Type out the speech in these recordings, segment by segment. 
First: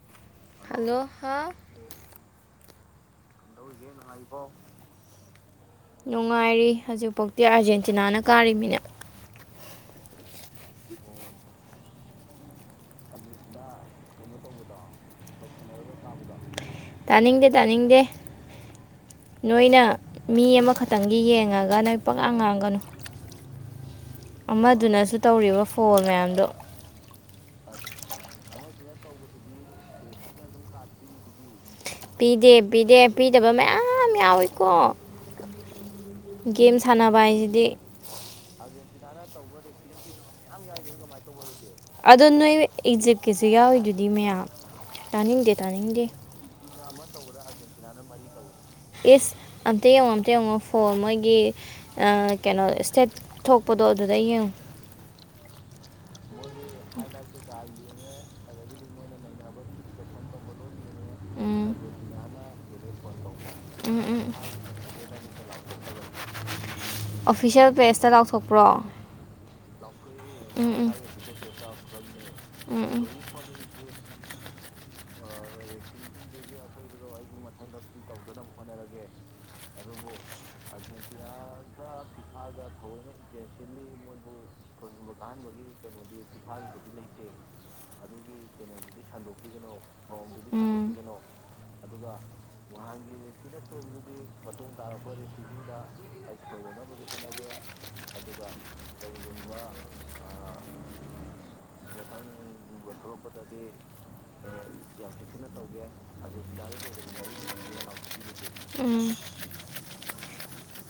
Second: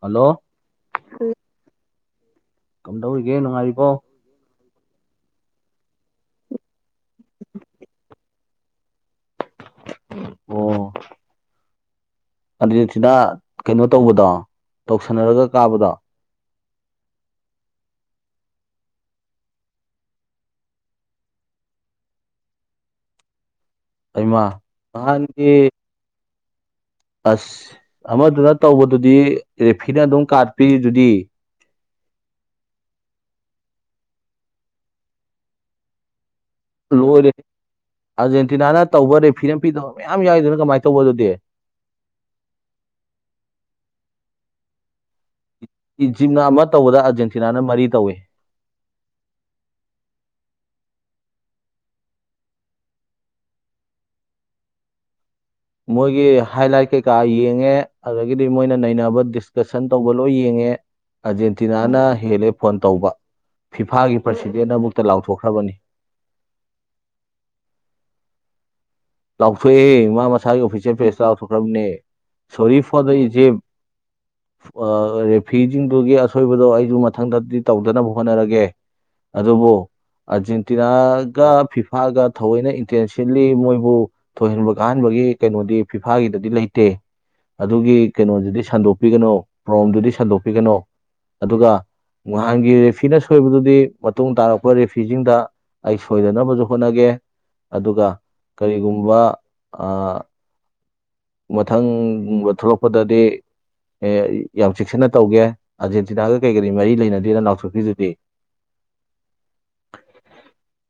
hello hello ꯍꯥꯎ ꯀꯝꯗꯧꯔꯤꯒꯦ ꯅꯨꯡꯉꯥꯏꯔꯤꯕꯣ ꯅꯨꯡꯉꯥꯏꯔꯤ ꯍꯧꯖꯤꯛꯐꯥꯎꯗꯤꯤ ꯑꯥꯔꯖꯦꯟꯇꯤꯅꯥꯅ ꯀꯥꯔꯤꯃꯤꯅꯦ [inaudible] [unintelligible] ꯑꯗꯨꯁꯤꯅ ꯀꯩꯅꯣ ꯇꯧꯕꯗꯣ ꯇꯧꯁꯟꯅꯔꯒ ꯀꯥꯕꯗꯣ ꯇꯥꯅꯤꯡꯗꯦ ꯇꯥꯅꯤꯡꯗꯦ ꯅꯣꯏꯅ ꯃꯤ ꯑꯃꯈꯛꯇꯪꯒꯤ ꯌꯦꯡꯉꯒ ꯅꯣꯏ ꯄꯂꯥ ꯉꯥꯡꯒꯅꯨ ꯑꯩꯃ ꯑꯃꯗꯨꯅꯁꯨ ꯇꯧꯔꯤꯕ ꯅꯍꯥꯟꯒꯤ ꯐꯣꯜ ꯃꯌꯥꯝꯗꯣ ꯑꯁ ꯑꯃꯗꯨꯅ ꯇꯧꯕꯗꯨꯗꯤ ꯔꯦꯐꯤꯅ ꯑꯗꯨꯝ ꯀꯥꯔꯠ ꯄꯤꯔꯤꯗꯨꯗꯤ ꯄꯤꯗꯦ ꯄꯤꯗꯦ ꯄꯤꯗꯕ ꯃꯌꯥꯝ ꯌꯥꯎꯏꯀꯣ ꯒꯦꯝ ꯁꯥꯟꯅꯕ ꯂꯣꯏꯔꯦ ꯍꯥꯏꯁꯤꯗꯤ ꯑꯥꯔꯖꯦꯟꯇꯤꯅꯥꯅ ꯇꯧꯕ ꯔꯦꯐꯤꯅꯥ ꯐꯤꯗꯕ ꯃꯌꯥꯝ ꯌꯥꯎꯏꯗꯨꯅ ꯀꯃꯥꯏ ꯇꯧꯕ ꯑꯗꯨꯗꯤ ꯑꯗꯣ ꯅꯣꯏ ꯏꯖꯤꯞꯀꯤꯁꯨ ꯌꯥꯎꯏꯗꯨꯗꯤ ꯃꯌꯥꯝ ꯇꯥꯅꯤꯡꯗꯦ ꯇꯥꯅꯤꯡ ꯏꯖꯤꯝꯅ ꯑꯃ ꯇꯧꯕꯗ ꯑꯥꯔꯖꯦꯟꯇꯤꯅꯥꯅ ꯃꯔꯤ ꯇꯧꯋꯤ ꯏꯁ ꯑꯝꯇ ꯌꯦꯡꯉꯣ ꯑꯝꯇ ꯌꯦꯡꯉꯣ ꯐꯣꯟ ꯃꯣꯏꯒꯤ ꯑꯥ ꯀꯩꯅꯣ ꯏꯁꯇꯦꯞ ꯊꯣꯛꯄꯗꯣ ꯑꯗꯨꯗ ꯌꯦꯡꯉꯨ ꯃꯣꯏꯒꯤ ꯍꯥꯏꯂꯥꯏꯠ ꯀꯩꯀꯥ ꯌꯦꯡꯉꯦ ꯑꯗ ꯒꯤꯗꯤ ꯃꯣꯏꯅ ꯅꯩꯅꯕ ꯗꯤꯁꯀꯁꯟ ꯇꯧꯕ ꯂꯣꯏ ꯌꯦꯡꯉꯦ ꯎꯝ ꯑꯥꯔꯖꯦꯟꯇꯤꯅꯥꯅ ꯍꯦꯜꯂꯦ ꯐꯣꯟ ꯇꯧꯕ ꯎꯝ ꯐꯤꯐꯥꯒꯤ ꯎꯝ ꯄ꯭ꯔꯁꯤꯗꯦꯟꯅ ꯑꯃꯨꯛꯇ ꯂꯥꯎꯊꯣꯛꯈ꯭ꯔꯕꯅꯤ ꯑꯣꯐꯤꯁꯦꯜ ꯄꯦꯖꯇ ꯂꯥꯎꯊꯣꯛꯄ꯭ꯔꯣ ꯂꯥꯎꯊꯣꯛꯑꯦ ꯃꯥ ꯃꯁꯥꯒꯤ ꯎꯝ ꯑꯣꯐꯤꯁꯦꯜ ꯄꯦꯖꯇꯥ ꯂꯥꯎꯊꯣꯛꯈ꯭ꯔꯕꯅꯦ ꯎꯝ ꯁꯣꯔꯤ ꯐꯣꯔ ꯎꯝ ꯗ ꯏꯖꯤꯞ ꯑꯥ ꯔꯦꯐ꯭ꯤꯁꯤꯡꯗꯨꯒꯤ ꯑꯁꯣꯏꯕꯗꯣ ꯑꯩꯁꯨ ꯃꯊꯪꯗꯗꯤ ꯇꯧꯗꯅꯕ ꯍꯣꯠꯅꯔꯒꯦ ꯑꯗꯨꯕꯨ ꯑꯥꯔꯖꯦꯟꯇꯤꯅꯥꯒ ꯐꯤꯐꯥꯒ ꯊꯑꯣꯏꯅ ꯏꯟꯇꯦꯟꯁꯤꯟꯂꯤ ꯃꯣꯏꯕꯨ ꯊꯣꯏꯅꯕꯨ ꯀꯥꯍꯟꯕꯒꯤ ꯀꯩꯅꯣꯗꯤ ꯐꯤꯐꯥꯒꯤꯗꯨꯗꯤ ꯂꯩꯇꯦ ꯑꯗꯨꯒꯤ ꯀꯩꯅꯣꯗꯨꯗꯤ ꯁꯟꯗꯣꯛꯄꯤꯒꯅꯣ ꯄ꯭ꯔꯣꯝꯗꯨꯗꯤ ꯎꯝ ꯁꯟꯗꯣꯛꯄꯤꯒꯅꯣ ꯎꯝ ꯑꯗꯨꯒ ꯅꯍꯥꯟꯒꯤ ꯔꯦꯐ꯭ꯤꯅ ꯁꯣꯏꯕꯗꯨꯗꯤ ꯃꯇꯨꯡ ꯇꯥꯔꯛꯄ ꯔꯦꯐꯤꯁꯤꯡꯗ ꯑꯩ ꯁꯣꯏꯗꯅꯕꯁꯨ ꯍꯣꯠꯅꯒꯦ ꯑꯗꯨꯒ ꯀꯔꯤꯒꯨꯝꯕ ꯑ ꯃꯊꯪ ꯕ ꯊꯣꯛꯂꯛꯄꯗꯗꯤ ꯑꯦ ꯌꯥꯝ ꯆꯦꯛꯁꯤꯟꯅ ꯇꯧꯒꯦ ꯑꯥꯔꯖꯦꯟꯇꯤꯅꯥꯒ ꯀꯩ ꯀꯔꯤ ꯃꯔꯤ ꯂꯩꯅꯗꯦꯅ ꯅꯥꯎꯊꯣꯛꯄꯤꯗꯨꯗꯤ ꯎꯝ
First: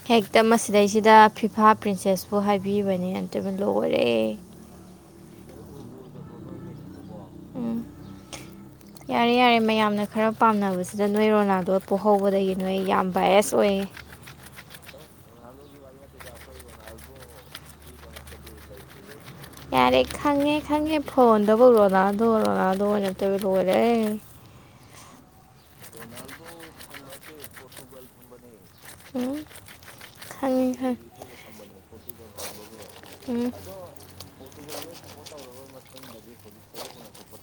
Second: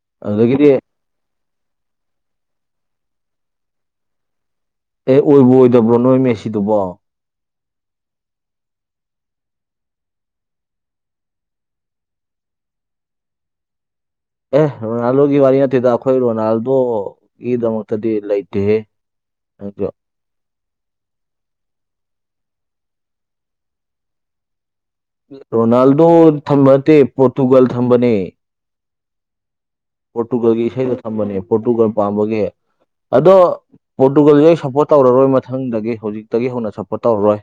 ꯍꯦꯛꯇ ꯑꯗꯨꯗꯒꯤꯗꯤ ꯑꯦ ꯃꯁꯤꯗꯩꯁꯤꯗ ꯐꯤꯐꯥ ꯄ꯭ꯔꯤꯟꯁꯦꯁꯄꯨ ꯍꯥꯏꯕꯤꯕꯅꯦ ꯑꯪꯇꯕꯨ ꯂꯣꯏꯔꯦ ꯑꯦ ꯑꯣꯏꯕꯨ ꯑꯣꯏꯗꯕ꯭ꯔꯣ ꯅꯣꯏ ꯃꯦꯁꯤꯗꯨꯕꯣ ꯎꯝ ꯌꯥꯔꯦ ꯌꯥꯔꯦ ꯃꯌꯥꯝꯅ ꯈꯔ ꯄꯥꯝꯅꯕꯁꯤꯗ ꯅꯣꯏ ꯔꯣꯅꯥꯜꯗꯣ ꯄꯣꯍꯧꯕꯗꯒꯤ ꯅꯣꯏ ꯌꯥꯝ ꯕꯥꯑꯦꯁ ꯑꯣꯏꯌꯦ ꯑꯦ ꯔꯣꯅꯥꯜꯗꯣꯒꯤ ꯋꯥꯔꯤ ꯅꯠꯇꯦꯗ ꯑꯩꯈꯣꯏ ꯔꯣꯅꯥꯜꯗꯣ ꯒꯤꯗꯃꯛꯇꯗꯤ ꯂꯩꯇꯦꯍꯦ ꯌꯥꯔꯦ ꯈꯪꯉꯦ ꯈꯪꯉꯦ ꯐꯣꯟꯗꯕꯨ ꯔꯣꯅꯥꯟꯗꯣ ꯔꯣꯅꯥꯟꯗꯣ ꯉꯥꯛꯇꯕꯨ ꯂꯣꯏꯔꯦꯍꯦ ꯔꯣꯅꯥꯜꯗꯣ ꯊꯝꯕ ꯅꯠꯇꯦ ꯄꯣꯔꯇꯨꯒꯜ ꯊꯝꯕꯅꯦ ꯎꯝ ꯄꯣꯔꯇꯨꯒꯜꯒꯤ ꯈꯪꯉꯦ ꯏꯁꯩꯗꯨ ꯈꯪꯉꯦ ꯊꯝꯕꯅꯦ ꯄꯣꯔꯇꯨꯒꯜ ꯄꯥꯝꯕꯒꯤ ꯑꯗꯣ ꯎꯝ ꯄꯣꯔꯇꯨꯒꯜꯒꯩ ꯁꯞꯄꯣꯔꯠ ꯇꯧꯔꯔꯣꯏ ꯃꯊꯪꯗꯒꯤ ꯍꯧꯖꯤꯛꯇꯒꯤ ꯍꯧꯅ ꯁꯞꯄꯣꯔꯠ ꯇꯧꯔꯔꯣꯏ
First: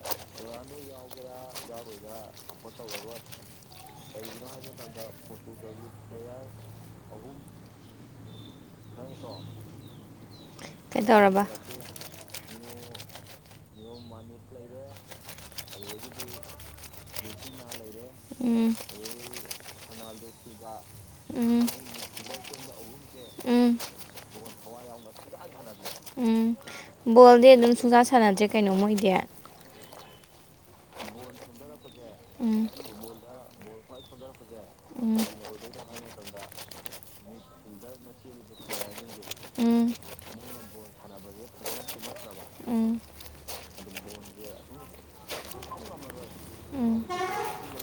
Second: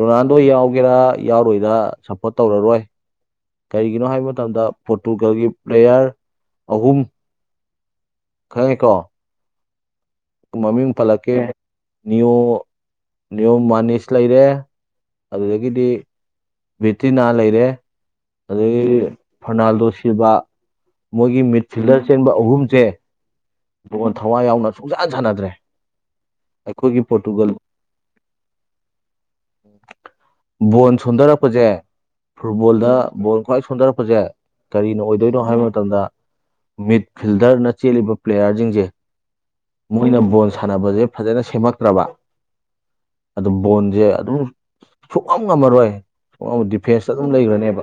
ꯔꯣꯅꯥꯟꯗꯣ ꯌꯥꯎꯒꯦꯔꯥ ꯌꯥꯎꯔꯣꯏꯔꯥ ꯁꯞꯄꯣꯔꯠ ꯇꯧꯔꯔꯣꯏ ꯀꯩꯒꯤꯅꯣ ꯍꯥꯏꯕ ꯃꯇꯝꯗ ꯄꯣꯔꯇꯨꯒꯜꯒꯤ ꯄ꯭ꯂꯦꯌꯔ ꯑꯍꯨꯝ ꯈꯪꯉꯦꯀꯣ ꯃꯃꯤꯡ ꯄꯜꯂꯛꯀꯦ ꯀꯩꯗꯧꯔꯕ ꯅꯤꯌꯣ ꯅꯤꯌꯣꯝ ꯃꯅꯤꯁ ꯂꯩꯔꯦ ꯑꯗꯨꯗꯒꯤꯗꯤ ꯕꯤꯇꯤꯅꯥ ꯂꯩꯔꯦ ꯎꯝ ꯑꯗꯒꯤ ꯐꯔꯅꯥꯜꯗꯣ ꯁꯤꯜꯕ ꯃꯣꯏꯒꯤ ꯎꯝ ꯃꯤꯗꯐꯤꯜꯗꯔ ꯆꯦꯟꯕ ꯑꯍꯨꯝꯁꯦ ꯎꯝ ꯕꯣꯟ ꯊꯋꯥꯏ ꯌꯥꯎꯅ ꯁꯨꯡꯁꯥꯟ ꯁꯥꯟꯅꯗ꯭ꯔꯦ ꯎꯝ ꯑꯩꯈꯣꯏꯒꯤ ꯕꯣꯜꯗꯤ ꯄꯣꯔꯇꯨꯒꯜ ꯑꯗꯨꯝ ꯁꯨꯡꯁꯥ ꯁꯥꯟꯅꯗ꯭ꯔꯦ ꯀꯩꯅꯣ ꯃꯣꯏꯗꯤ ꯕꯣꯟ ꯁꯣꯟꯊꯔꯛꯄꯁꯦ ꯎꯝ ꯔꯨꯕꯣꯜꯗ ꯕꯣꯜ ꯈ꯭ꯋꯥꯏ ꯁꯣꯟꯊꯔꯛꯄꯁꯦ ꯀꯔꯤꯅꯣ ꯎꯝ ꯑꯣꯏꯗꯣꯏꯅꯣ ꯍꯥꯏꯕ ꯃꯇꯝꯗ ꯃꯤꯠ ꯐꯤꯜꯗꯔꯅ ꯆꯦꯜꯂꯤꯕ ꯄ꯭ꯂꯦꯌꯥꯔꯁꯤꯡꯁꯦ ꯎꯝ ꯃꯣꯏꯅ ꯕꯣꯜ ꯁꯥꯟꯅꯕꯁꯦ ꯐꯖꯅ ꯁꯦꯝꯃꯛꯇ꯭ꯔꯕ ꯎꯝ ꯑꯗꯨꯝ ꯕꯣꯟꯁꯦ ꯑꯗꯨꯝ ꯁꯨꯡꯉꯝ ꯉꯝꯃꯔꯣꯏ ꯑꯧ ꯎꯝ ꯗꯤꯐꯦꯟꯁꯇ ꯑꯗꯨꯝ ꯂꯩꯒꯔꯅꯦꯕ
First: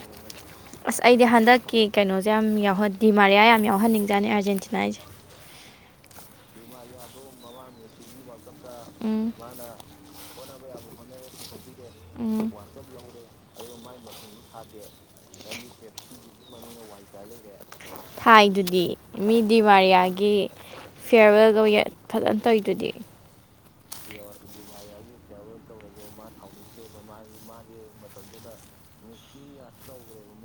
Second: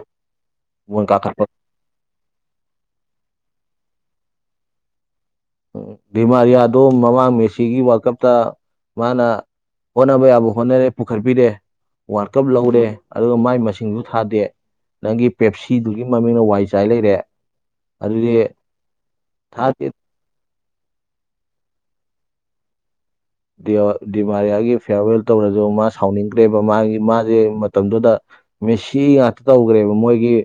ꯑꯁ ꯑꯩꯗꯤ ꯍꯟꯗꯛꯀꯤ ꯀꯩꯅꯣꯁꯦ ꯌꯥꯝ ꯌꯥꯎꯍꯟ ꯗꯤꯃꯥꯔꯤꯌꯥ ꯌꯥꯝ ꯌꯥꯎꯍꯟꯅꯤꯡꯖꯥꯅꯤ ꯑꯔꯖꯦꯟꯇꯤꯅꯥꯏꯁꯦ ꯗꯤꯃꯥꯔꯤꯌꯥꯗꯣ ꯃꯃꯥꯡ ꯃꯦꯁꯤꯒꯤ ꯋꯥꯜꯀꯞꯇ ꯃꯥꯅ ꯎꯝ ꯍꯣꯠꯅꯕ ꯌꯥꯕ ꯍꯣꯠꯅꯔꯦ ꯄꯨꯈꯠꯄꯤꯔꯦ ꯋꯥꯟ ꯀꯞ ꯎꯝ ꯂꯧꯔꯦ ꯑꯗꯨꯒ ꯃꯥꯏ ꯃꯁꯤꯡꯁꯨ ꯊꯥꯗꯦ ꯅꯪꯒꯤ ꯄꯦꯞꯁꯤꯗꯨꯒꯤ ꯃꯃꯤꯡꯅ ꯋꯥꯏ ꯆꯥꯏ ꯂꯩꯔꯦ ꯑꯗꯨꯗꯤ ꯊꯥꯏꯗꯨꯗꯤ ꯃꯤ ꯊꯥꯗꯦ ꯗꯤꯋꯥꯔꯤꯌꯥꯒꯤ ꯐꯤꯌꯥꯔꯋꯦꯜꯒ ꯐꯖꯅ ꯇꯧꯗꯨꯗꯤ ꯗꯤꯃꯥ ꯗꯤꯃꯥꯔꯤꯌꯥꯒꯤ ꯐꯤꯌꯔꯋꯦꯜ ꯇꯧꯔꯁꯨ ꯃꯥ ꯁꯥꯎꯅꯤꯡꯈ꯭ꯔꯦꯕ ꯃꯥꯒꯤ ꯃꯥꯖꯦ ꯃꯇꯝꯗꯨꯗ ꯃꯦꯁꯤ ꯉꯥꯛꯇ ꯇꯧꯈ꯭ꯔꯦꯕ ꯃꯣꯏꯒꯤ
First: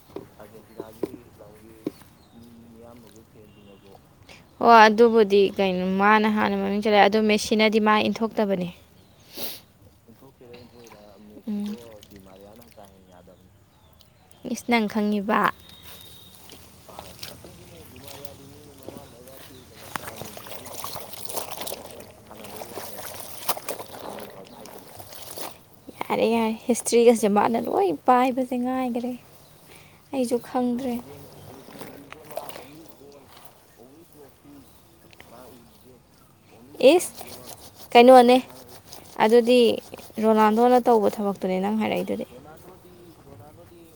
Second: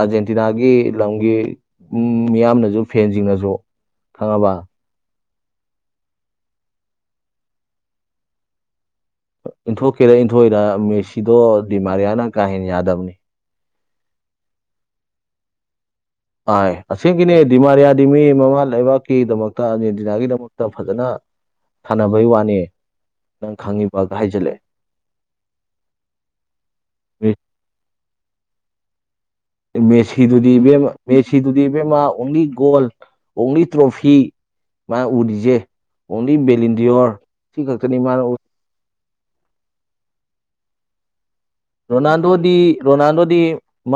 ꯑꯥꯔꯖꯦꯟꯇꯤꯅꯥꯒꯤ ꯂꯝꯒꯤ ꯃꯤꯌꯥꯝꯅꯁꯨ ꯐꯦꯟꯁꯤꯡꯅꯁꯨ ꯈꯪꯉꯕ ꯍꯣ ꯑꯗꯨꯕꯨꯗꯤ ꯀꯩꯅꯣ ꯃꯥꯅ ꯍꯥꯟꯅ ꯃꯃꯤꯡ ꯆꯠꯂꯛꯦ ꯑꯗꯨ ꯃꯦꯁꯤꯟꯅꯗꯤ ꯃꯥ ꯏꯟꯊꯣꯛꯇꯕꯅꯦ ꯏꯟꯊꯣꯛꯀꯦꯔ ꯏꯟꯊꯣꯛꯏꯔ ꯃꯦꯁꯤꯗꯣ ꯎꯝ ꯗꯤꯃꯥꯔꯤꯌꯥꯅ ꯀꯥꯍꯦꯟ ꯌꯥꯗꯕꯅꯤ ꯏꯁ ꯅꯪ ꯈꯪꯉꯤꯕ ꯑ ꯑꯁꯦꯡꯒꯤꯅꯦ ꯗꯤꯃꯥꯔꯤꯌꯥꯗꯤ ꯃꯤ ꯃꯃꯥ ꯂꯩꯕꯥꯛꯀꯤꯗꯃꯛꯇ ꯑꯥꯔꯖꯦꯟꯇꯤꯅꯥꯒꯤꯗꯃꯛꯇ ꯐꯖꯅ ꯁꯥꯟꯅꯕꯩ ꯋꯥꯅꯦ ꯅꯪ ꯈꯪꯉꯕꯒ ꯍꯥꯏꯖꯜꯂꯑꯦ ꯌꯥꯔꯦ ꯌꯥꯔꯦ ꯍꯤꯁꯇ꯭ꯔꯤꯒꯁꯦ ꯃꯥꯅ ꯂꯣꯏ ꯄꯥꯏꯕꯁꯦ ꯉꯥꯏꯈꯔꯦ ꯑꯩꯁꯨ ꯃꯦꯁꯤꯗꯨꯔꯤ ꯈꯪꯗ꯭ꯔꯦ ꯃꯦ ꯁꯤꯗꯨꯗꯤ ꯏꯕꯦꯝꯃꯥ ꯑꯣꯡꯂꯤ ꯒꯣꯜ ꯑꯣꯡꯂꯤ ꯇ꯭ꯔꯣꯐꯤ ꯃꯥ ꯎꯔꯤꯁꯦ ꯑꯣꯡꯂꯤ ꯕꯦꯂꯤꯟꯗꯤꯌꯣꯔ ꯏꯁ ꯁꯤ ꯈꯛꯇꯅꯤ ꯃꯥꯅ ꯀꯩꯅꯣꯅꯦ ꯑꯗꯨꯗꯤ ꯔꯣꯅꯥꯜꯗꯣꯅ ꯇꯧꯕ ꯊꯕꯛꯇ ꯔꯣꯅꯥꯜꯗꯣꯗꯤ ꯔꯣꯅꯥꯜꯗꯣꯗꯤ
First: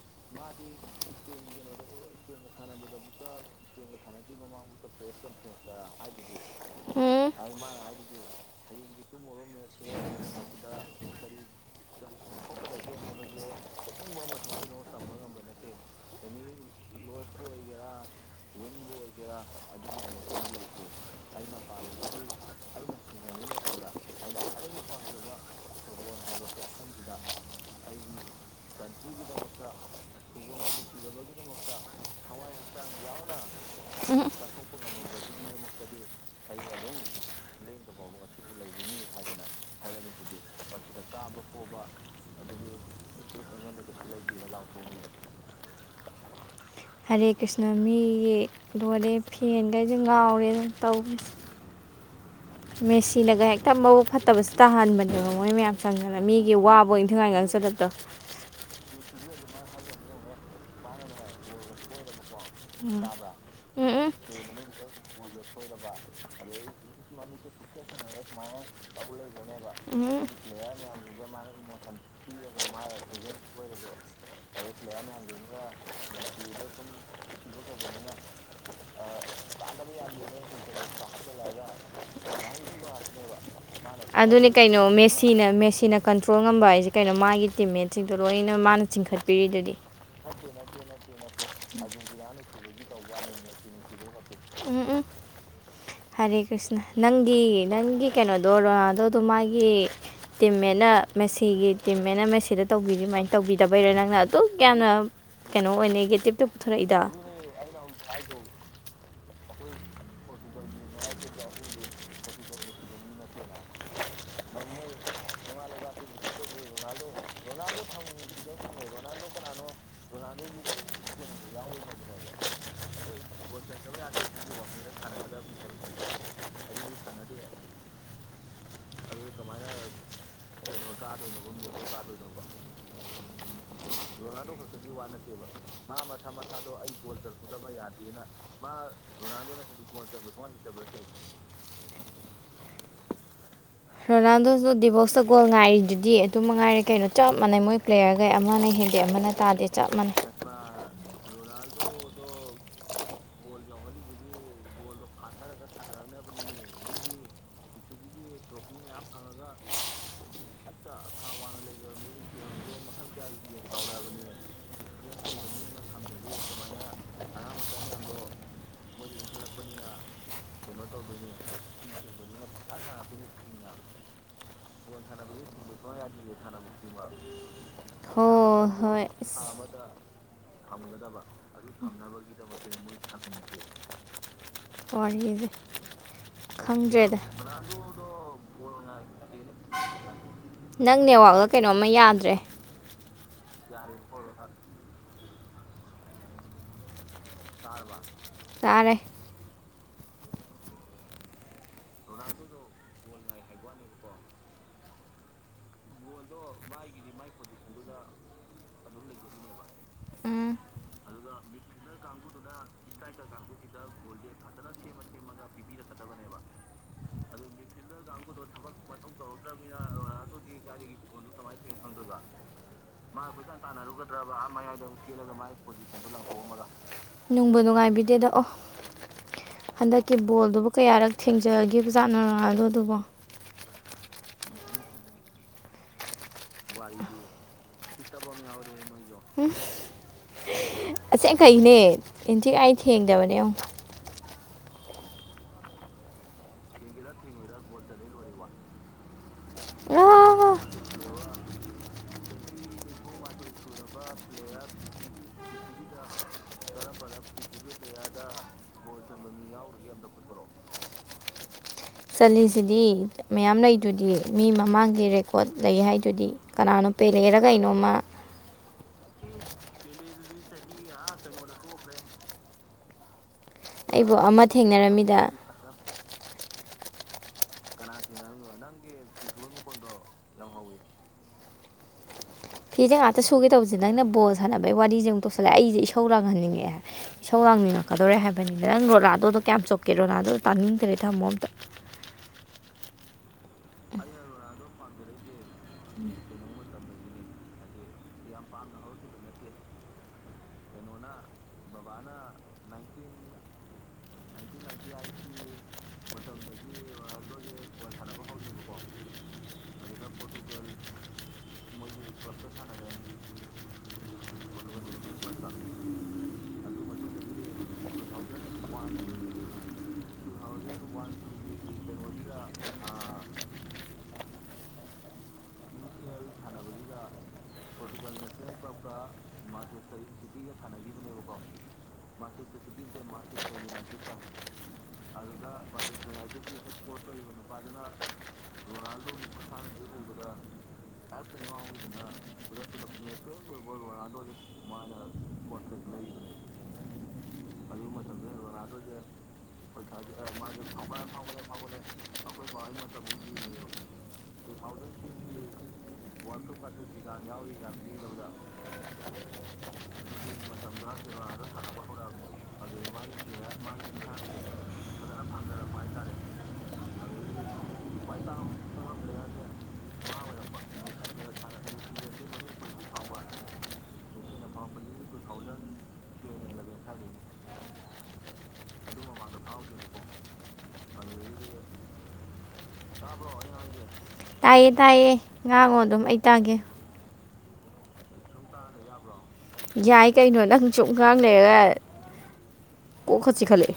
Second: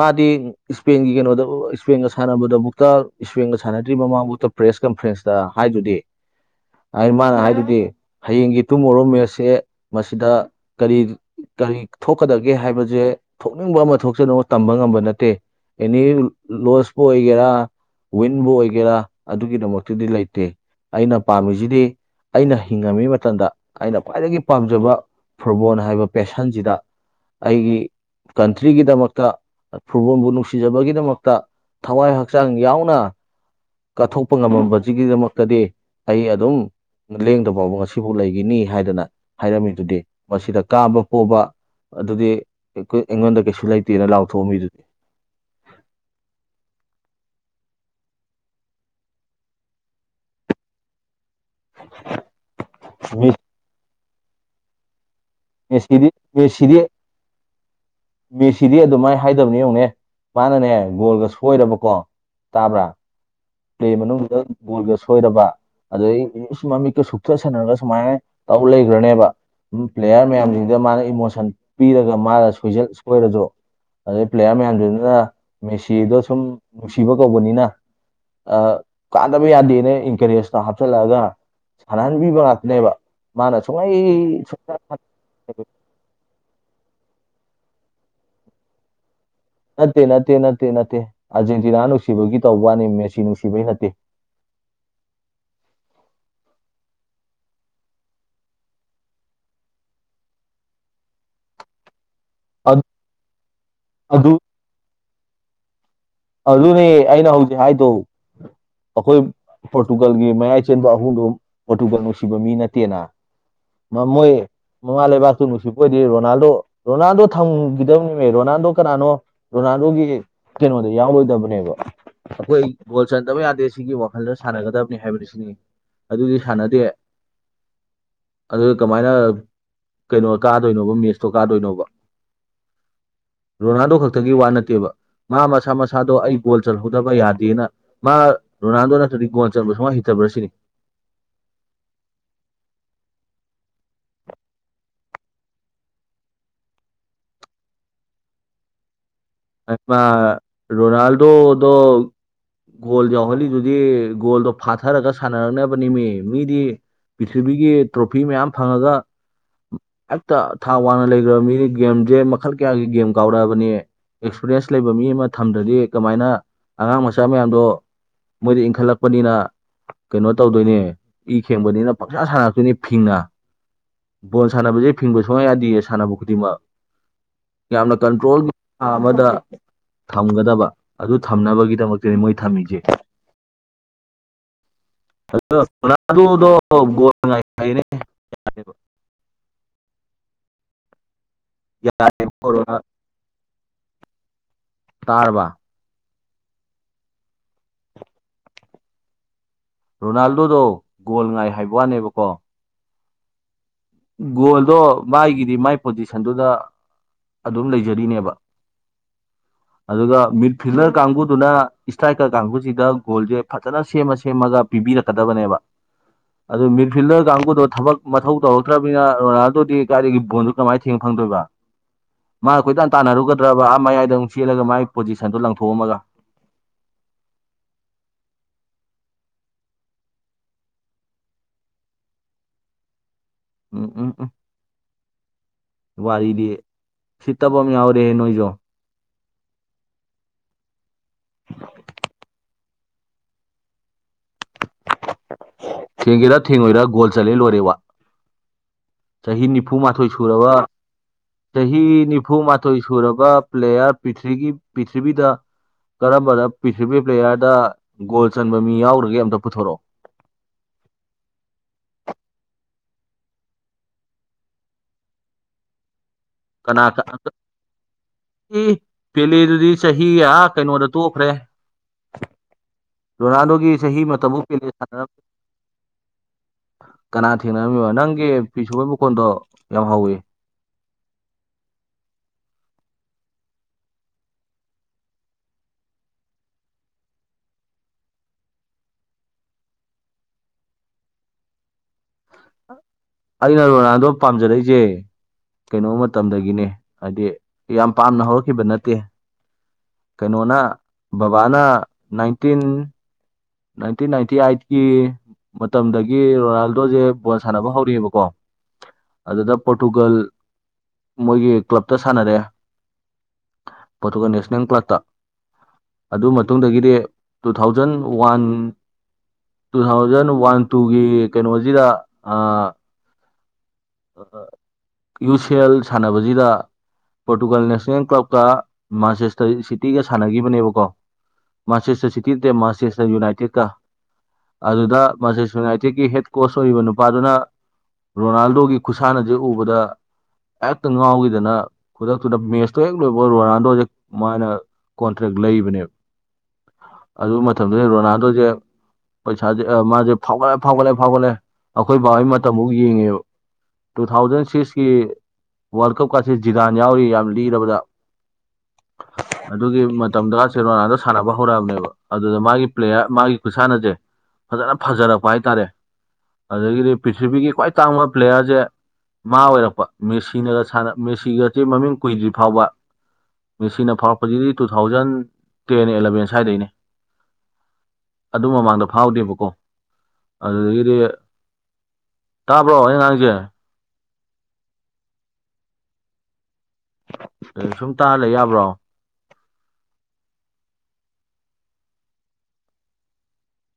ꯃꯥꯗꯤ ꯏꯁꯄꯦꯟꯒꯤ ꯀꯩꯅꯣꯗꯕꯨ ꯏꯁꯄꯦꯟꯒ ꯁꯥꯟꯅꯕꯗꯕꯨꯛꯇ ꯏꯁꯄꯦꯟꯒ ꯁꯥꯟꯅꯗ꯭ꯔꯤꯕ ꯃꯃꯥꯕꯨꯛꯇ ꯄ꯭ꯔꯦꯁ ꯀꯟꯐ꯭ꯔꯦꯟꯁꯇ ꯍꯥꯏꯗꯨꯗꯤ ꯍꯥꯏ ꯎꯝ ꯃꯥꯅ ꯍꯥꯏꯗꯨꯗꯤ ꯍꯌꯦꯡꯒꯤ ꯇꯨꯝꯃꯔꯣ ꯃꯦꯠꯁꯦ ꯃꯁꯤꯗ ꯀꯔꯤ ꯀꯔꯤ ꯊꯣꯛꯀꯗꯒꯦ ꯍꯥꯏꯕꯁꯦ ꯊꯣꯛꯅꯤꯡꯕ ꯑꯃ ꯊꯣꯛꯁꯤꯅꯨ ꯇꯝꯕ ꯉꯝꯕ ꯅꯠꯇꯦ ꯑꯦꯅꯤ ꯂꯣꯁꯄ ꯑꯣꯏꯒꯦꯔ ꯋꯤꯟꯕꯨ ꯑꯣꯏꯒꯦꯔꯥ ꯑꯗꯨꯒꯤꯗꯃꯛꯇꯗꯤ ꯂꯩꯇꯦ ꯑꯩꯅ ꯄꯥꯝꯃꯤꯁꯤꯗꯤ ꯑꯩꯅ ꯍꯤꯡꯉꯝꯃꯤ ꯃꯇꯝꯗ ꯑꯩꯅ ꯈ꯭ꯋꯥꯏꯗꯒꯤ ꯄꯥꯝꯖꯕ ꯐꯨꯠꯕꯣꯜ ꯍꯥꯏꯕ ꯄꯦꯁꯟꯁꯤꯗ ꯑꯩꯒꯤ ꯀꯟꯇ꯭ꯔꯤꯒꯤꯗꯃꯛꯇ ꯐꯨꯠꯕꯣꯜꯕꯨ ꯅꯨꯡꯁꯤꯖꯕꯒꯤꯗꯃꯛꯇ ꯊꯋꯥꯏ ꯍꯛꯆꯥꯡ ꯌꯥꯎꯅ ꯎꯝ ꯀꯠꯊꯣꯛꯄ ꯉꯝꯃꯕꯁꯤꯒꯤꯗꯃꯛꯇꯗꯤ ꯑꯩ ꯑꯗꯨꯝ ꯂꯦꯡꯗꯕ ꯐꯥꯎꯕ ꯉꯁꯤꯐꯥꯎ ꯂꯩꯈꯤꯅꯤ ꯍꯥꯏꯗꯅ ꯍꯥꯏꯔꯝꯃꯤꯗꯨꯗꯤ ꯃꯁꯤꯗ ꯀꯥꯕ ꯄꯣꯕ ꯑꯗꯨꯗꯤ ꯑꯩꯉꯣꯟꯗ ꯀꯩꯁꯨ ꯂꯩꯇꯦꯅ ꯂꯥꯎꯊꯣꯛꯑꯣ ꯃꯤꯗꯨꯗꯤ ꯍꯔꯦ ꯀ꯭ꯔꯤꯁꯅ ꯃꯤꯒꯤ ꯂꯣꯔꯦ ꯐꯦꯟꯈꯩꯁꯦ ꯉꯥꯎꯔꯦꯅ ꯇꯧꯕꯁ ꯃꯦꯁꯤꯟꯅꯒ ꯍꯦꯛꯇ ꯃꯎ ꯐꯠꯇꯕꯁꯨ ꯇꯥꯍꯟꯕꯅꯤ ꯑꯗꯨꯒ ꯃꯣꯏ ꯃꯌꯥꯝ ꯃꯦꯁꯤꯗꯤ ꯆꯪꯁꯤꯅ ꯃꯤꯒꯤ ꯃꯦꯁꯤꯗꯤ ꯋꯥꯕ ꯏꯟꯊꯤꯉꯥꯏ ꯉꯥꯡ ꯆꯂꯠꯇꯣ ꯃꯦꯁꯤꯗꯤ ꯑꯗꯨꯃꯥꯏꯅ ꯍꯥꯏꯗꯕꯅꯦ ꯌꯦꯧꯅꯦ ꯃꯥꯅꯅꯦ ꯒꯣꯜꯒ ꯁꯣꯏꯔꯕꯀꯣ ꯇꯥꯕ꯭ꯔꯥ ꯇꯥꯕꯔꯥ ꯄ꯭ꯂꯦ ꯃꯅꯨꯡꯁꯤꯗꯨꯗ ꯕꯣꯜꯒ ꯁꯣꯏꯔꯕ ꯑꯗꯩ ꯃꯃꯤꯠꯀ ꯁꯨꯊ ꯁꯟꯅꯔꯒ ꯁꯨꯃꯥꯏꯅ ꯇꯧ ꯂꯩꯈ꯭ꯔꯅꯦꯕ ꯎ ꯎꯝ ꯄ꯭ꯂꯦꯌꯥꯔ ꯃꯌꯥꯝꯁꯤꯡꯗ ꯃꯥꯅ ꯏꯃꯣꯁꯟ ꯄꯤꯔꯒ ꯃꯥꯅꯣꯏ ꯁꯣꯏꯔꯁꯨ ꯑꯗꯩ ꯄ꯭ꯂꯦꯌꯥꯔ ꯃꯌꯥꯝꯁꯤꯅ ꯃꯦꯁꯤꯗꯣ ꯁꯨꯝ ꯅꯨꯡꯁꯤꯕ ꯀꯧꯕꯅꯤꯅ ꯀꯥꯟꯗꯕ ꯌꯥꯗꯦꯅ ꯏꯟꯀꯔꯦꯖꯇꯣ ꯍꯥꯞꯆꯤꯜꯂꯛꯑꯒ ꯁꯥꯟꯅꯍꯟꯕꯤꯕ ꯉꯥꯛꯇꯅꯦꯕ ꯃꯥꯅ ꯁꯨꯝꯉꯥꯏ ꯁꯨꯡ ꯁꯤꯅ ꯃꯦꯁꯤꯟꯅ ꯀꯟꯇ꯭ꯔꯣꯜ ꯉꯝꯕ ꯍꯥꯏꯁꯦ ꯀꯩꯅꯣ ꯃꯥꯒꯤ ꯇꯤꯝꯃꯦꯠꯁꯤꯡꯗꯣ ꯂꯣꯏꯅ ꯃꯥꯅ ꯆꯤꯡꯈꯠꯄꯤꯔꯤꯗꯨꯗꯤ ꯅꯠꯇꯦ ꯅꯠꯇꯦ ꯅꯠꯇꯦ ꯅꯠꯇꯦ ꯑꯥꯔꯖꯦꯟꯇꯤꯅꯥ ꯅꯨꯡꯁꯤꯕꯒꯤ ꯇꯧꯕ ꯋꯥꯅꯤ ꯃꯦꯁꯤ ꯅꯨꯡꯁꯤꯕꯒꯤ ꯅꯠꯇꯦ ꯎꯝ ꯎꯝ ꯍꯔꯦ ꯀ꯭ꯔꯤꯁꯅ ꯅꯪꯒꯤ ꯅꯪꯒꯤ ꯀꯩꯅꯣꯗꯣ ꯔꯣꯅꯥꯗꯣꯗꯣ ꯃꯥꯒꯤ ꯇꯤꯃꯦꯂ ꯃꯦꯁꯤꯒꯤ ꯇꯤꯃꯦ ꯃꯁꯤ ꯁꯤꯗ ꯇꯧꯕꯤꯔꯤ ꯁꯃꯥꯏꯅ ꯇꯧꯕꯤꯗꯕꯩꯔꯣ ꯅꯪꯅ ꯑꯗꯨ ꯑꯗꯨꯛ ꯌꯥꯝꯅ ꯀꯩꯅꯣ ꯑꯣꯏ ꯅꯦꯒꯦꯇꯤꯞ ꯑꯗꯨꯅꯦ ꯑꯩꯅ ꯍꯧꯖꯤꯛ ꯍꯥꯏꯗꯣ ꯑꯩꯈꯣꯏ ꯄꯣꯔꯇꯨꯒꯜꯒꯤ ꯃꯌꯥꯏ ꯆꯦꯟꯕ ꯑꯍꯨꯝꯗꯨꯣ ꯄꯣꯔꯇꯨꯒꯜ ꯅꯨꯡꯁꯤꯕ ꯃꯤ ꯅꯠꯇꯦꯅ ꯃꯃꯣꯏꯣꯏ ꯃꯃꯥ ꯂꯩꯕꯥꯛꯇꯨ ꯅꯨꯡꯁꯤꯄ ꯑꯣꯏꯗꯤ ꯔꯣꯅꯥꯜꯗꯣ ꯔꯣꯅꯥꯜꯗꯣ ꯊꯝꯈꯤꯗꯕꯅꯤꯃꯦ ꯔꯣꯅꯥꯜꯗꯣ ꯀꯅꯥꯅꯣ ꯔꯣꯅꯥꯜꯗꯣꯒꯤ ꯀꯩꯅꯋꯥꯗ ꯌꯥꯎꯔꯣꯏꯗꯕꯅꯦꯕ ꯑꯩꯈꯣꯏ ꯒꯣꯜ ꯆꯟꯗꯕ ꯌꯥꯗꯦ ꯁꯤꯒꯤ ꯋꯥꯈꯜꯗ ꯁꯥꯟꯅꯒꯗꯕꯅꯤ ꯍꯥꯏꯕꯅꯤ ꯁꯤꯅꯤ ꯑꯗꯨꯗꯤ ꯁꯥꯟꯅꯗꯦ ꯑꯗꯨ ꯀꯃꯥꯏꯅ ꯀꯩꯅꯣ ꯀꯥꯗꯣꯏꯅꯣꯕ ꯃꯦꯁꯇꯣ ꯀꯥꯗꯣꯏꯅꯣꯕ ꯔꯣꯅꯥꯜꯗꯣ ꯈꯛꯇꯒꯤ ꯋꯥ ꯅꯠꯇꯦꯕ ꯃꯥ ꯃꯁꯥ ꯃꯁꯥ ꯃꯥꯗꯣ ꯑꯩ ꯒꯣꯜ ꯆꯜꯍꯧꯗꯕ ꯌꯥꯗꯦꯅ ꯃꯥ ꯔꯣꯅꯥꯜꯗꯣ ꯅꯠꯇ꯭ꯔꯗꯤ ꯒꯣꯜ ꯆꯟꯕ ꯁꯨꯃꯥꯏꯅ ꯍꯩꯇꯕ꯭ꯔꯥ ꯁꯤꯅꯤ ꯔꯣꯅꯥꯜꯗꯣꯁꯨ ꯗꯤꯕꯣꯛꯁꯇ ꯒꯣꯜ ꯉꯥꯏꯔꯤꯗꯨꯗꯤ ꯑꯗꯨ ꯃꯉꯥꯏꯔꯦ ꯀꯩꯅꯣ ꯆꯞ ꯃꯥꯟꯅꯩ ꯃꯣꯏ ꯄ꯭ꯂꯦꯌꯔꯈꯩ ꯑꯃꯅ ꯍꯦꯟꯗꯤ ꯑꯃꯅ ꯇꯥꯗꯦ ꯑ ꯆꯞ ꯃꯥ ꯃꯥꯟꯅꯩ ꯔꯣꯅꯥꯜꯗꯣꯗꯣ ꯒꯣꯜ ꯌꯥꯎꯍꯜꯂꯤꯗꯨꯗꯤ ꯒꯣꯜꯗꯣ ꯐꯥꯊꯔꯒ ꯁꯥꯟꯅꯔꯛꯅꯕꯅꯤꯃꯤ ꯃꯤꯗꯤ ꯄꯤꯔꯤꯊꯤꯕꯤꯒꯤ ꯇ꯭ꯔꯣꯐꯤ ꯃꯌꯥꯝ ꯐꯪꯉꯒ ꯍꯦꯛꯇ ꯊꯥꯛ ꯋꯥꯡꯅ ꯂꯩꯈ꯭ꯔꯕ ꯃꯤꯗꯤ ꯒꯦꯝꯁꯦ ꯃꯈꯜ ꯀꯌꯥꯒꯤ ꯒꯦꯝ ꯀꯥꯎꯔꯛꯑꯕꯅꯤ ꯑꯦꯛꯁꯄꯔꯤꯌꯦꯦꯟꯁ ꯂꯩꯕ ꯃꯤ ꯑꯃ ꯊꯝꯗ꯭ꯔꯗꯤ ꯀꯃꯥꯏꯅ ꯑꯉꯥꯡ ꯃꯆꯥ ꯃꯌꯥꯝꯗꯣ ꯃꯣꯏꯗ ꯏꯪꯈꯠꯂꯛꯄꯅꯤꯅ ꯀꯩꯅꯣ ꯇꯧꯗꯣꯏꯅꯦ ꯏ ꯈꯦꯡꯕꯅꯤꯅ ꯄꯪꯁꯥ ꯁꯥꯟꯔꯛꯇꯣꯏꯅꯦ ꯐꯤꯡꯉ ꯕꯣꯜ ꯁꯥꯟꯅꯕꯁꯦ ꯐꯤꯡꯕ ꯁꯨꯡꯉ ꯌꯥꯗꯦ ꯁꯥꯟꯅꯕ ꯈꯨꯗꯤꯡꯃꯛ ꯌꯥꯝꯅ ꯀꯟꯇ꯭ꯔꯣꯜ ꯍꯣꯏ ꯥ ꯍꯣꯏ ꯑꯃꯗ ꯑꯁ ꯊꯝꯒꯗꯕ ꯑꯗꯨ ꯊꯝꯅꯕꯒꯤꯗꯃꯛꯇꯗꯤ ꯃꯣꯏ ꯊꯝꯃꯤꯁꯦ ꯋꯥꯔꯤꯁꯦ ꯍꯜꯅꯥ ꯑꯗꯨꯗꯣꯣ ꯈꯪꯗ꯭ꯔꯦꯗ ꯉ ꯅꯪ ꯅꯦꯋꯥꯥꯛꯒ ꯀꯩꯅꯣꯝꯃ ꯌꯥꯗ꯭ꯔꯦ ꯇꯥꯔꯕꯥ ꯇꯥꯔꯕ ꯇꯥꯔꯦ ꯔꯣꯅꯥꯜꯗꯣꯗꯣ ꯒꯣꯜ ꯉꯥꯏ ꯍꯥꯏꯕ ꯋꯥꯅꯦꯕꯀꯣ ꯒꯣꯜꯗꯣ ꯃꯥꯒꯤꯗꯤ ꯃꯥꯏ ꯄꯣꯖꯤꯁꯟꯗꯨꯗ ꯑꯗꯨꯝ ꯂꯩꯖꯔꯤꯅꯦꯕ [unintelligible] ꯑꯗꯨꯒ ꯎꯝ ꯃꯤꯗ ꯐꯤꯜꯗꯔ ꯀꯥꯡꯕꯨꯗꯨꯅ ꯏꯁꯇ꯭ꯔꯥꯏꯀꯔ ꯀꯥꯡꯕꯨꯁꯤꯒ ꯒꯣꯜꯖꯦ ꯐꯖꯅ ꯁꯦꯝꯃ ꯁꯦꯝꯃꯒ ꯄꯤꯕꯤꯔꯛꯀꯗꯕꯅꯦꯕ ꯑꯗꯨ ꯃꯤꯗꯐꯤꯜꯗꯔ ꯀꯥꯡꯕꯨꯗꯣ ꯊꯕꯛ ꯃꯊꯧ ꯇꯧꯔ ꯇ꯭ꯔꯕꯅꯤꯅ ꯔꯣꯅꯥꯜꯗꯣꯗꯤ ꯀꯔꯥꯏꯗꯒꯤ ꯕꯣꯟꯗꯨ ꯀꯃꯥꯏ ꯊꯦꯡ ꯐꯪꯗꯣꯏꯕ ꯃꯥ ꯀꯣꯏꯇꯥꯟ ꯇꯥꯟꯅꯔꯨꯒꯗ꯭ꯔꯕ ꯑ ꯃꯌꯥꯏꯗ ꯑꯃꯛ ꯆꯦꯜꯂꯒ ꯃꯥꯥꯏꯒꯤ ꯄꯣꯖꯤꯁꯟꯗꯣ ꯂꯪꯊꯣꯛꯑꯝꯃꯒ ꯂꯪꯊꯣꯛꯑꯝꯃꯒ ꯅꯨꯡꯕꯨ ꯅꯨꯡꯉꯥꯏꯕꯤꯗꯦꯗ ꯑꯣ ꯍꯟꯗꯛꯀꯤ ꯕꯣꯜꯗꯨꯕꯨ ꯀꯌꯥꯔꯛ ꯊꯦꯡꯖꯒꯤꯕꯖꯥꯠꯅꯣ ꯔꯣꯅꯥꯜꯗꯣꯗꯨꯕꯣ ꯎꯝ ꯎꯝ ꯎꯝ ꯋꯥꯔꯤꯗꯤ ꯎꯁꯤꯠꯇꯕꯃ ꯌꯥꯎꯔꯦ ꯅꯣꯏꯖꯨ ꯑꯁꯦꯡꯈꯩꯅꯦ ꯇꯨꯌꯦꯟꯇꯤ ꯑꯥꯏꯇ ꯊꯦꯡꯗꯕꯅꯦ ꯌꯦꯡꯉꯨ ꯊꯦꯡꯒꯦꯔ ꯊꯦꯡꯉꯣꯏꯔꯥ ꯒꯣꯜ ꯆꯜꯂꯦ ꯂꯣꯏꯔꯦ ꯋꯥ ꯆꯍꯤ ꯅꯤꯐꯨ ꯃꯥꯥꯊꯣꯏ ꯁꯨꯔꯕ ꯑꯥ ꯆꯍꯤ ꯅꯤꯐꯨ ꯃꯥꯊꯣꯏ ꯁꯨꯔꯕ ꯄ꯭ꯂꯦꯌꯥꯔ ꯄ꯭ꯔꯤꯒꯤ ꯄ꯭ꯔꯤꯊꯤꯕꯤꯗ ꯀꯔꯝꯕꯅ ꯄ꯭ꯔꯤꯊꯤꯔꯤꯕꯤ ꯄ꯭ꯂꯦꯌꯥꯔꯗ ꯒꯣꯜ ꯆꯟꯕ ꯃꯤ ꯌꯥꯎꯒ꯭ꯔꯒꯦ ꯑꯝꯇ ꯄꯨꯊꯣꯔꯛꯑꯣ ꯆꯜꯂꯤꯁꯤꯗꯤ ꯃꯌꯥꯝ ꯂꯩꯗꯨꯗꯤ ꯃꯤ ꯃꯃꯥꯡꯒꯤ ꯔꯦꯀꯣꯔꯠ ꯂꯩ ꯍꯥꯏꯗꯨꯗꯤ ꯀꯅꯥꯅꯣ ꯄꯦꯂꯦꯔ ꯀꯩꯅꯣꯝꯃ ꯎꯝ ꯄꯦꯂꯦꯗꯨꯗꯤ ꯆꯍꯤ ꯑ ꯀꯩꯅꯣꯗ ꯇꯣꯛꯈ꯭ꯔꯦ ꯔꯣꯅꯥꯜꯗꯣꯒꯤ ꯆꯍꯤ ꯑꯩꯕꯨ ꯃꯇꯕꯧ ꯑꯃ ꯄꯦꯂꯦ ꯁꯥꯟꯅꯔꯝ ꯊꯦꯡꯅꯔꯝꯃꯤꯗ ꯀꯅꯥ ꯊꯦꯡꯅꯔꯝꯃꯤꯕ ꯅꯪꯒꯤ ꯐꯤꯁꯨꯕꯒꯤ ꯃꯈꯣꯟꯗꯣ ꯌꯥꯝ ꯍꯧꯋꯤ ꯐꯤꯖꯦ ꯉꯥꯛꯇ ꯁꯨꯒꯦ ꯇꯧꯕꯁꯦ ꯅꯪꯅ ꯕꯣꯜ ꯁꯥꯟꯅꯕꯒꯤ ꯋꯥꯔꯤꯖꯦ ꯑꯃꯨꯛ ꯄꯨꯁꯜꯂꯛꯑꯦ ꯑꯩꯖꯦ ꯏꯁꯧꯂꯦꯡꯍꯟꯅꯤꯡꯉꯛ ꯑꯦ ꯏꯁꯧ ꯂꯥꯡꯅꯤꯡꯉꯛꯀꯗꯧꯔꯦ ꯍꯥꯏꯕꯅꯤꯗ ꯅꯪ ꯔꯣꯅꯥꯥꯜꯗꯨꯣꯗ ꯀꯌꯥꯝ ꯆꯣꯞꯀꯦ ꯔꯣꯂꯅꯥꯗꯣ ꯇꯥꯅꯤꯡꯗ꯭ꯔꯦ ꯊꯝꯃꯣ ꯑꯝꯇ ꯑꯩꯅ ꯔꯣꯅꯥꯗꯣ ꯄꯥꯝꯖꯔꯛꯏꯖꯦ ꯀꯩꯅꯣ ꯃꯇꯝꯗꯒꯤꯅꯦ ꯍꯥꯏꯗꯤ ꯌꯥꯝ ꯄꯥꯝꯅ ꯍꯧꯔꯛꯈꯤꯕ ꯅꯠꯇꯦ ꯀꯩꯅꯣꯅ ꯕꯕꯥꯅ ꯅꯥꯏꯟꯇꯤꯟ ꯅꯥꯏꯟꯇꯤꯟ ꯅꯥꯏꯟꯇꯤ ꯑꯥꯏꯠ ꯀꯤ ꯃꯇꯝꯗꯒꯤ ꯔꯣꯅꯥꯜꯗꯣꯖꯦ ꯕꯣꯜ ꯁꯥꯟꯅꯕ ꯍꯧꯔꯛꯑꯦꯕꯀꯣ ꯑꯗꯨꯗ ꯄꯣꯔꯇꯨꯒꯜ ꯃꯣꯏꯒꯤ ꯀ꯭ꯂꯞꯇ ꯁꯥꯟꯅꯔꯦ ꯄꯣꯔꯇꯨꯒꯜ ꯅꯦꯁꯅꯦꯜ ꯀ꯭ꯂꯞꯇ ꯑꯗꯨ ꯃꯇꯨꯡꯗꯒꯤꯗꯤ two thousand one two thousand one ꯇꯨꯒꯤ ꯀꯩꯅꯣꯖꯤꯗ ꯑꯥ ꯌꯨ ꯁꯤ ꯑꯦꯜ ꯁꯥꯟꯅꯕꯁꯡꯖꯤꯗ ꯄꯣꯔꯇꯨꯒꯜ ꯅꯦꯁꯅꯦꯜ ꯀ꯭ꯂꯞꯀ ꯃꯥꯟꯆꯦꯁꯇꯔ ꯏ ꯁꯤꯇꯤꯒ ꯁꯥꯟꯅꯒꯤꯕꯅꯦꯕꯀꯣ ꯃꯥꯟꯆꯦꯁꯇꯔ ꯁꯤꯇꯤ ꯅꯠꯇꯦ ꯃꯥꯟꯆꯦꯁꯇꯔ ꯌꯨꯅꯥꯏꯇꯦꯠ ꯀꯥ ꯑꯗꯨꯗ ꯃꯥꯟꯆꯦꯁꯇꯔ ꯁꯨꯅꯥꯏꯇꯦꯠꯀꯤ ꯍꯦꯠ ꯀꯣꯁ ꯑꯣꯏꯔꯤꯕ ꯅꯨꯄꯥꯗꯨꯅ ꯔꯣꯅꯥꯜꯗꯣꯒꯤ ꯈꯨꯁꯥꯟꯅꯖꯦ ꯎꯕꯗ ꯍꯦꯛꯇ ꯉꯥꯎꯒꯤꯗꯅ ꯈꯨꯗꯛꯇꯨꯗ ꯃꯦꯁꯇꯣ ꯍꯦꯛ ꯂꯣꯏꯕ ꯔꯣꯅꯥꯜꯗꯣꯖꯦ ꯃꯥꯅ ꯀꯣꯟꯇ꯭ꯔꯦꯛ ꯂꯩꯕꯅꯦꯕ ꯑꯗꯨ ꯃꯇꯝꯗꯨꯗ ꯔꯣꯅꯥꯜꯗꯣꯖꯦ ꯄꯩꯁꯥꯖꯦ ꯑ ꯃꯥꯖꯦ ꯐꯥꯎꯒꯠꯂꯦ ꯐꯥꯎꯒꯠꯂꯦ ꯐꯥꯎꯒꯠꯂꯦ ꯑꯩꯈꯣꯏ ꯕꯥꯍꯣꯏ ꯃꯇꯝꯕꯧ ꯌꯦꯡꯉꯤꯕ ꯇꯨ ꯊꯥꯎꯖꯟ ꯁꯤꯛꯁꯀꯤ ꯋꯥꯔꯜ ꯀꯞꯀꯥꯁꯦ ꯖꯤꯗꯥꯟ ꯌꯥꯎꯔꯤ ꯌꯥꯝ ꯂꯤꯔꯕꯔꯕꯗ [unintelligible] ꯑꯗꯨꯒꯤ ꯃꯇꯝꯗ ꯁꯦꯔꯣꯅꯥꯜꯗꯣ ꯁꯥꯟꯅꯕ ꯍꯧꯔꯛꯑꯕꯅꯦꯕ ꯑꯗꯨꯗ ꯃꯥꯒꯤ ꯄ꯭ꯂꯦꯌꯥꯔ ꯃꯥꯒꯤ ꯈꯨꯠꯁꯥꯟꯅꯖꯦ ꯐꯖꯅ ꯐꯖꯔꯛꯄ ꯍꯥꯏꯇꯥꯔꯦ ꯑꯗꯒꯤꯗꯤ ꯄ꯭ꯔꯤꯊꯤꯕꯤꯒꯤ ꯈ꯭ꯋꯥꯏ ꯇꯥꯡꯕ ꯄ꯭ꯂꯦꯌꯥꯔꯖꯦ ꯃꯥ ꯑꯣꯏꯔꯛꯄ ꯃꯦꯁꯤꯅꯒ ꯁꯥꯟꯅ ꯃꯦꯁꯤꯒꯁꯤ ꯃꯃꯤꯡ ꯀꯨꯏꯗ꯭ꯔꯤ ꯐꯥꯎꯕ ꯃꯦꯁꯤꯅ ꯐꯥꯎꯔꯛꯄꯁꯤꯗꯤ ꯇꯨ ꯊꯥꯎꯖꯟ ꯇꯦꯟ ꯑꯦꯂꯕꯦꯟ ꯁ꯭ꯋꯥꯏꯗꯒꯤꯅꯤ ꯑꯗꯨ ꯃꯃꯥꯡꯗ ꯐꯥꯎꯗꯦꯕꯀꯣ ꯑꯗꯨꯗꯒꯤꯗꯤ ꯇꯥꯕ꯭ꯔꯣ ꯑꯩ ꯉꯥꯡꯉꯤꯖꯦ ꯇꯥꯏꯌꯦ ꯇꯥꯏꯌꯦ ꯉꯥꯡꯉꯣ ꯑꯗꯨꯝ ꯑꯩ ꯇꯥꯒꯦ ꯀꯩꯅꯣ ꯁꯨꯝ ꯇꯥ ꯂꯩ ꯌꯥꯕ꯭ꯔꯣ ꯌꯥꯏ ꯀꯩꯅꯣ ꯅꯪ ꯁꯨꯝ ꯉꯥꯡ ꯂꯩꯔꯒ ꯀꯣꯛꯀ ꯆꯤꯈꯠꯂꯛꯑꯦ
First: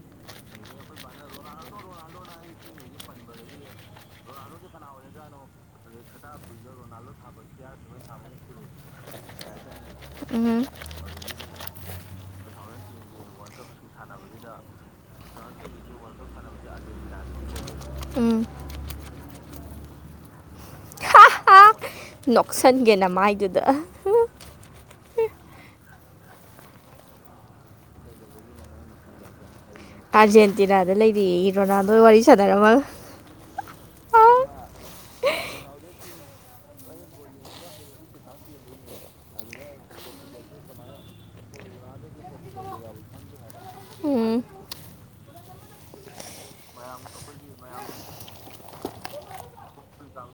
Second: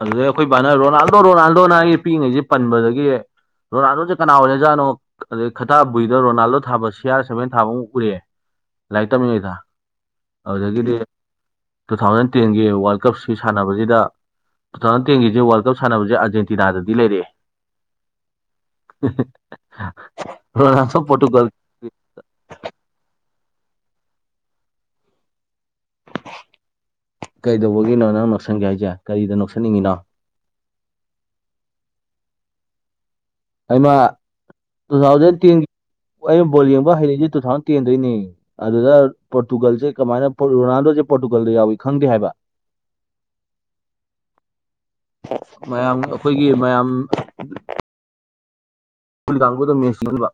ꯑꯗꯨꯗꯩ ꯑꯩꯈꯣꯏ ꯕꯥꯅ ꯔꯣꯅꯥꯜꯗꯣ ꯔꯣꯅꯥꯜꯗꯣꯅ ꯑꯩ ꯄꯤꯛꯏꯉꯩꯗꯩ ꯄꯟꯕꯗꯒꯤ ꯔꯥꯅꯥꯜꯗꯣꯖꯦ ꯀꯅꯥ ꯑꯣꯏꯔꯖꯥꯠꯅꯣ ꯑꯗꯩ ꯈꯇꯥ ꯕꯨꯏꯗ ꯔꯣꯅꯥꯜꯗꯣ ꯊꯥꯕ ꯁꯤ ꯑꯥꯔ ꯁꯚꯦꯟ ꯊꯥꯕ ꯑꯃꯨꯛ ꯄꯨꯔꯑꯦ ꯂꯥꯏꯔꯤꯛ ꯇꯝꯃꯤꯉꯩꯗ ꯎꯝ ꯑꯗꯨꯗꯒꯤꯗꯤ ꯇꯨ ꯊꯥꯎꯖꯟ ꯇꯦꯟꯒꯤ ꯋꯥꯔꯜ ꯀꯞꯁꯤ ꯁꯥꯟꯅꯕꯁꯤꯗ ꯇꯨ ꯊꯥꯎꯖꯟ ꯇꯦꯟꯒꯤꯖꯦ ꯋꯥꯔꯜ ꯀꯞ ꯁꯥꯟꯅꯕꯁꯦ ꯑꯔꯖꯦꯟꯇꯤꯅꯥꯗꯗꯤ ꯂꯩꯔꯑꯦ ꯎꯝ ꯔꯣꯅꯥꯜꯗꫭ ꯍꯥ ꯄꯇꯨꯒꯜ ꯍꯥ ꯅꯣꯛꯁꯟꯒꯦꯅ ꯃꯥꯏꯗꯨꯗ ꯀꯩꯗꯧꯕꯒꯤꯅꯣ ꯅꯪ ꯅ ꯅꫭꯛꯁꯟꯒꯦ ꯍꯥꯏꯖꯦ ꯀꯔꯤꯗ ꯅꫭꯛꯁꯟꯅꯤꯡꯉꯤꯅꯣ ꯑꯥꯔꯖꯦꯟꯇꯤꯅꯥꯗ ꯂꯩꯔꯦꯌꯦ ꯔꯣꯅꯥꯜꯗꯣ ꯋꯥꯔꯤ ꯁꯥꯥꯟꯅꯔꯝꯒꯥ ꯑꯩꯃ ꯇꯨ ꯊꯥꯎꯖꯟ ꯇꯦꯟꯒꯤ ꯑꯩꯅ ꯕꯣꯜ ꯌꯦꯡꯕ ꯍꯩꯔꯛꯏꯖꯦ ꯇꯨ ꯊꯥꯎꯖꯟ ꯇꯦꯟꯗꯅꯤ ꯑꯗꯨꯗ ꯄꯣꯔꯇꯨꯒꯜꯁꯦ ꯀꯃꯥꯏꯅ ꯔꯣꯅꯥꯜꯗꯣꯁꯦ ꯄꯣꯔꯇꯨꯒꯜꯗ ꯌꯥꯎꯋꯤ ꯈꯪꯗꯦ ꯍꯥꯏꯕ ꯝ [unintelligible] ꯎꯝ ꯃꯌꯥꯝ ꯑꯩꯈꯣꯏꯒꯤ ꯃꯌꯥꯝ [unintelligible] ꯡ [unintelligible]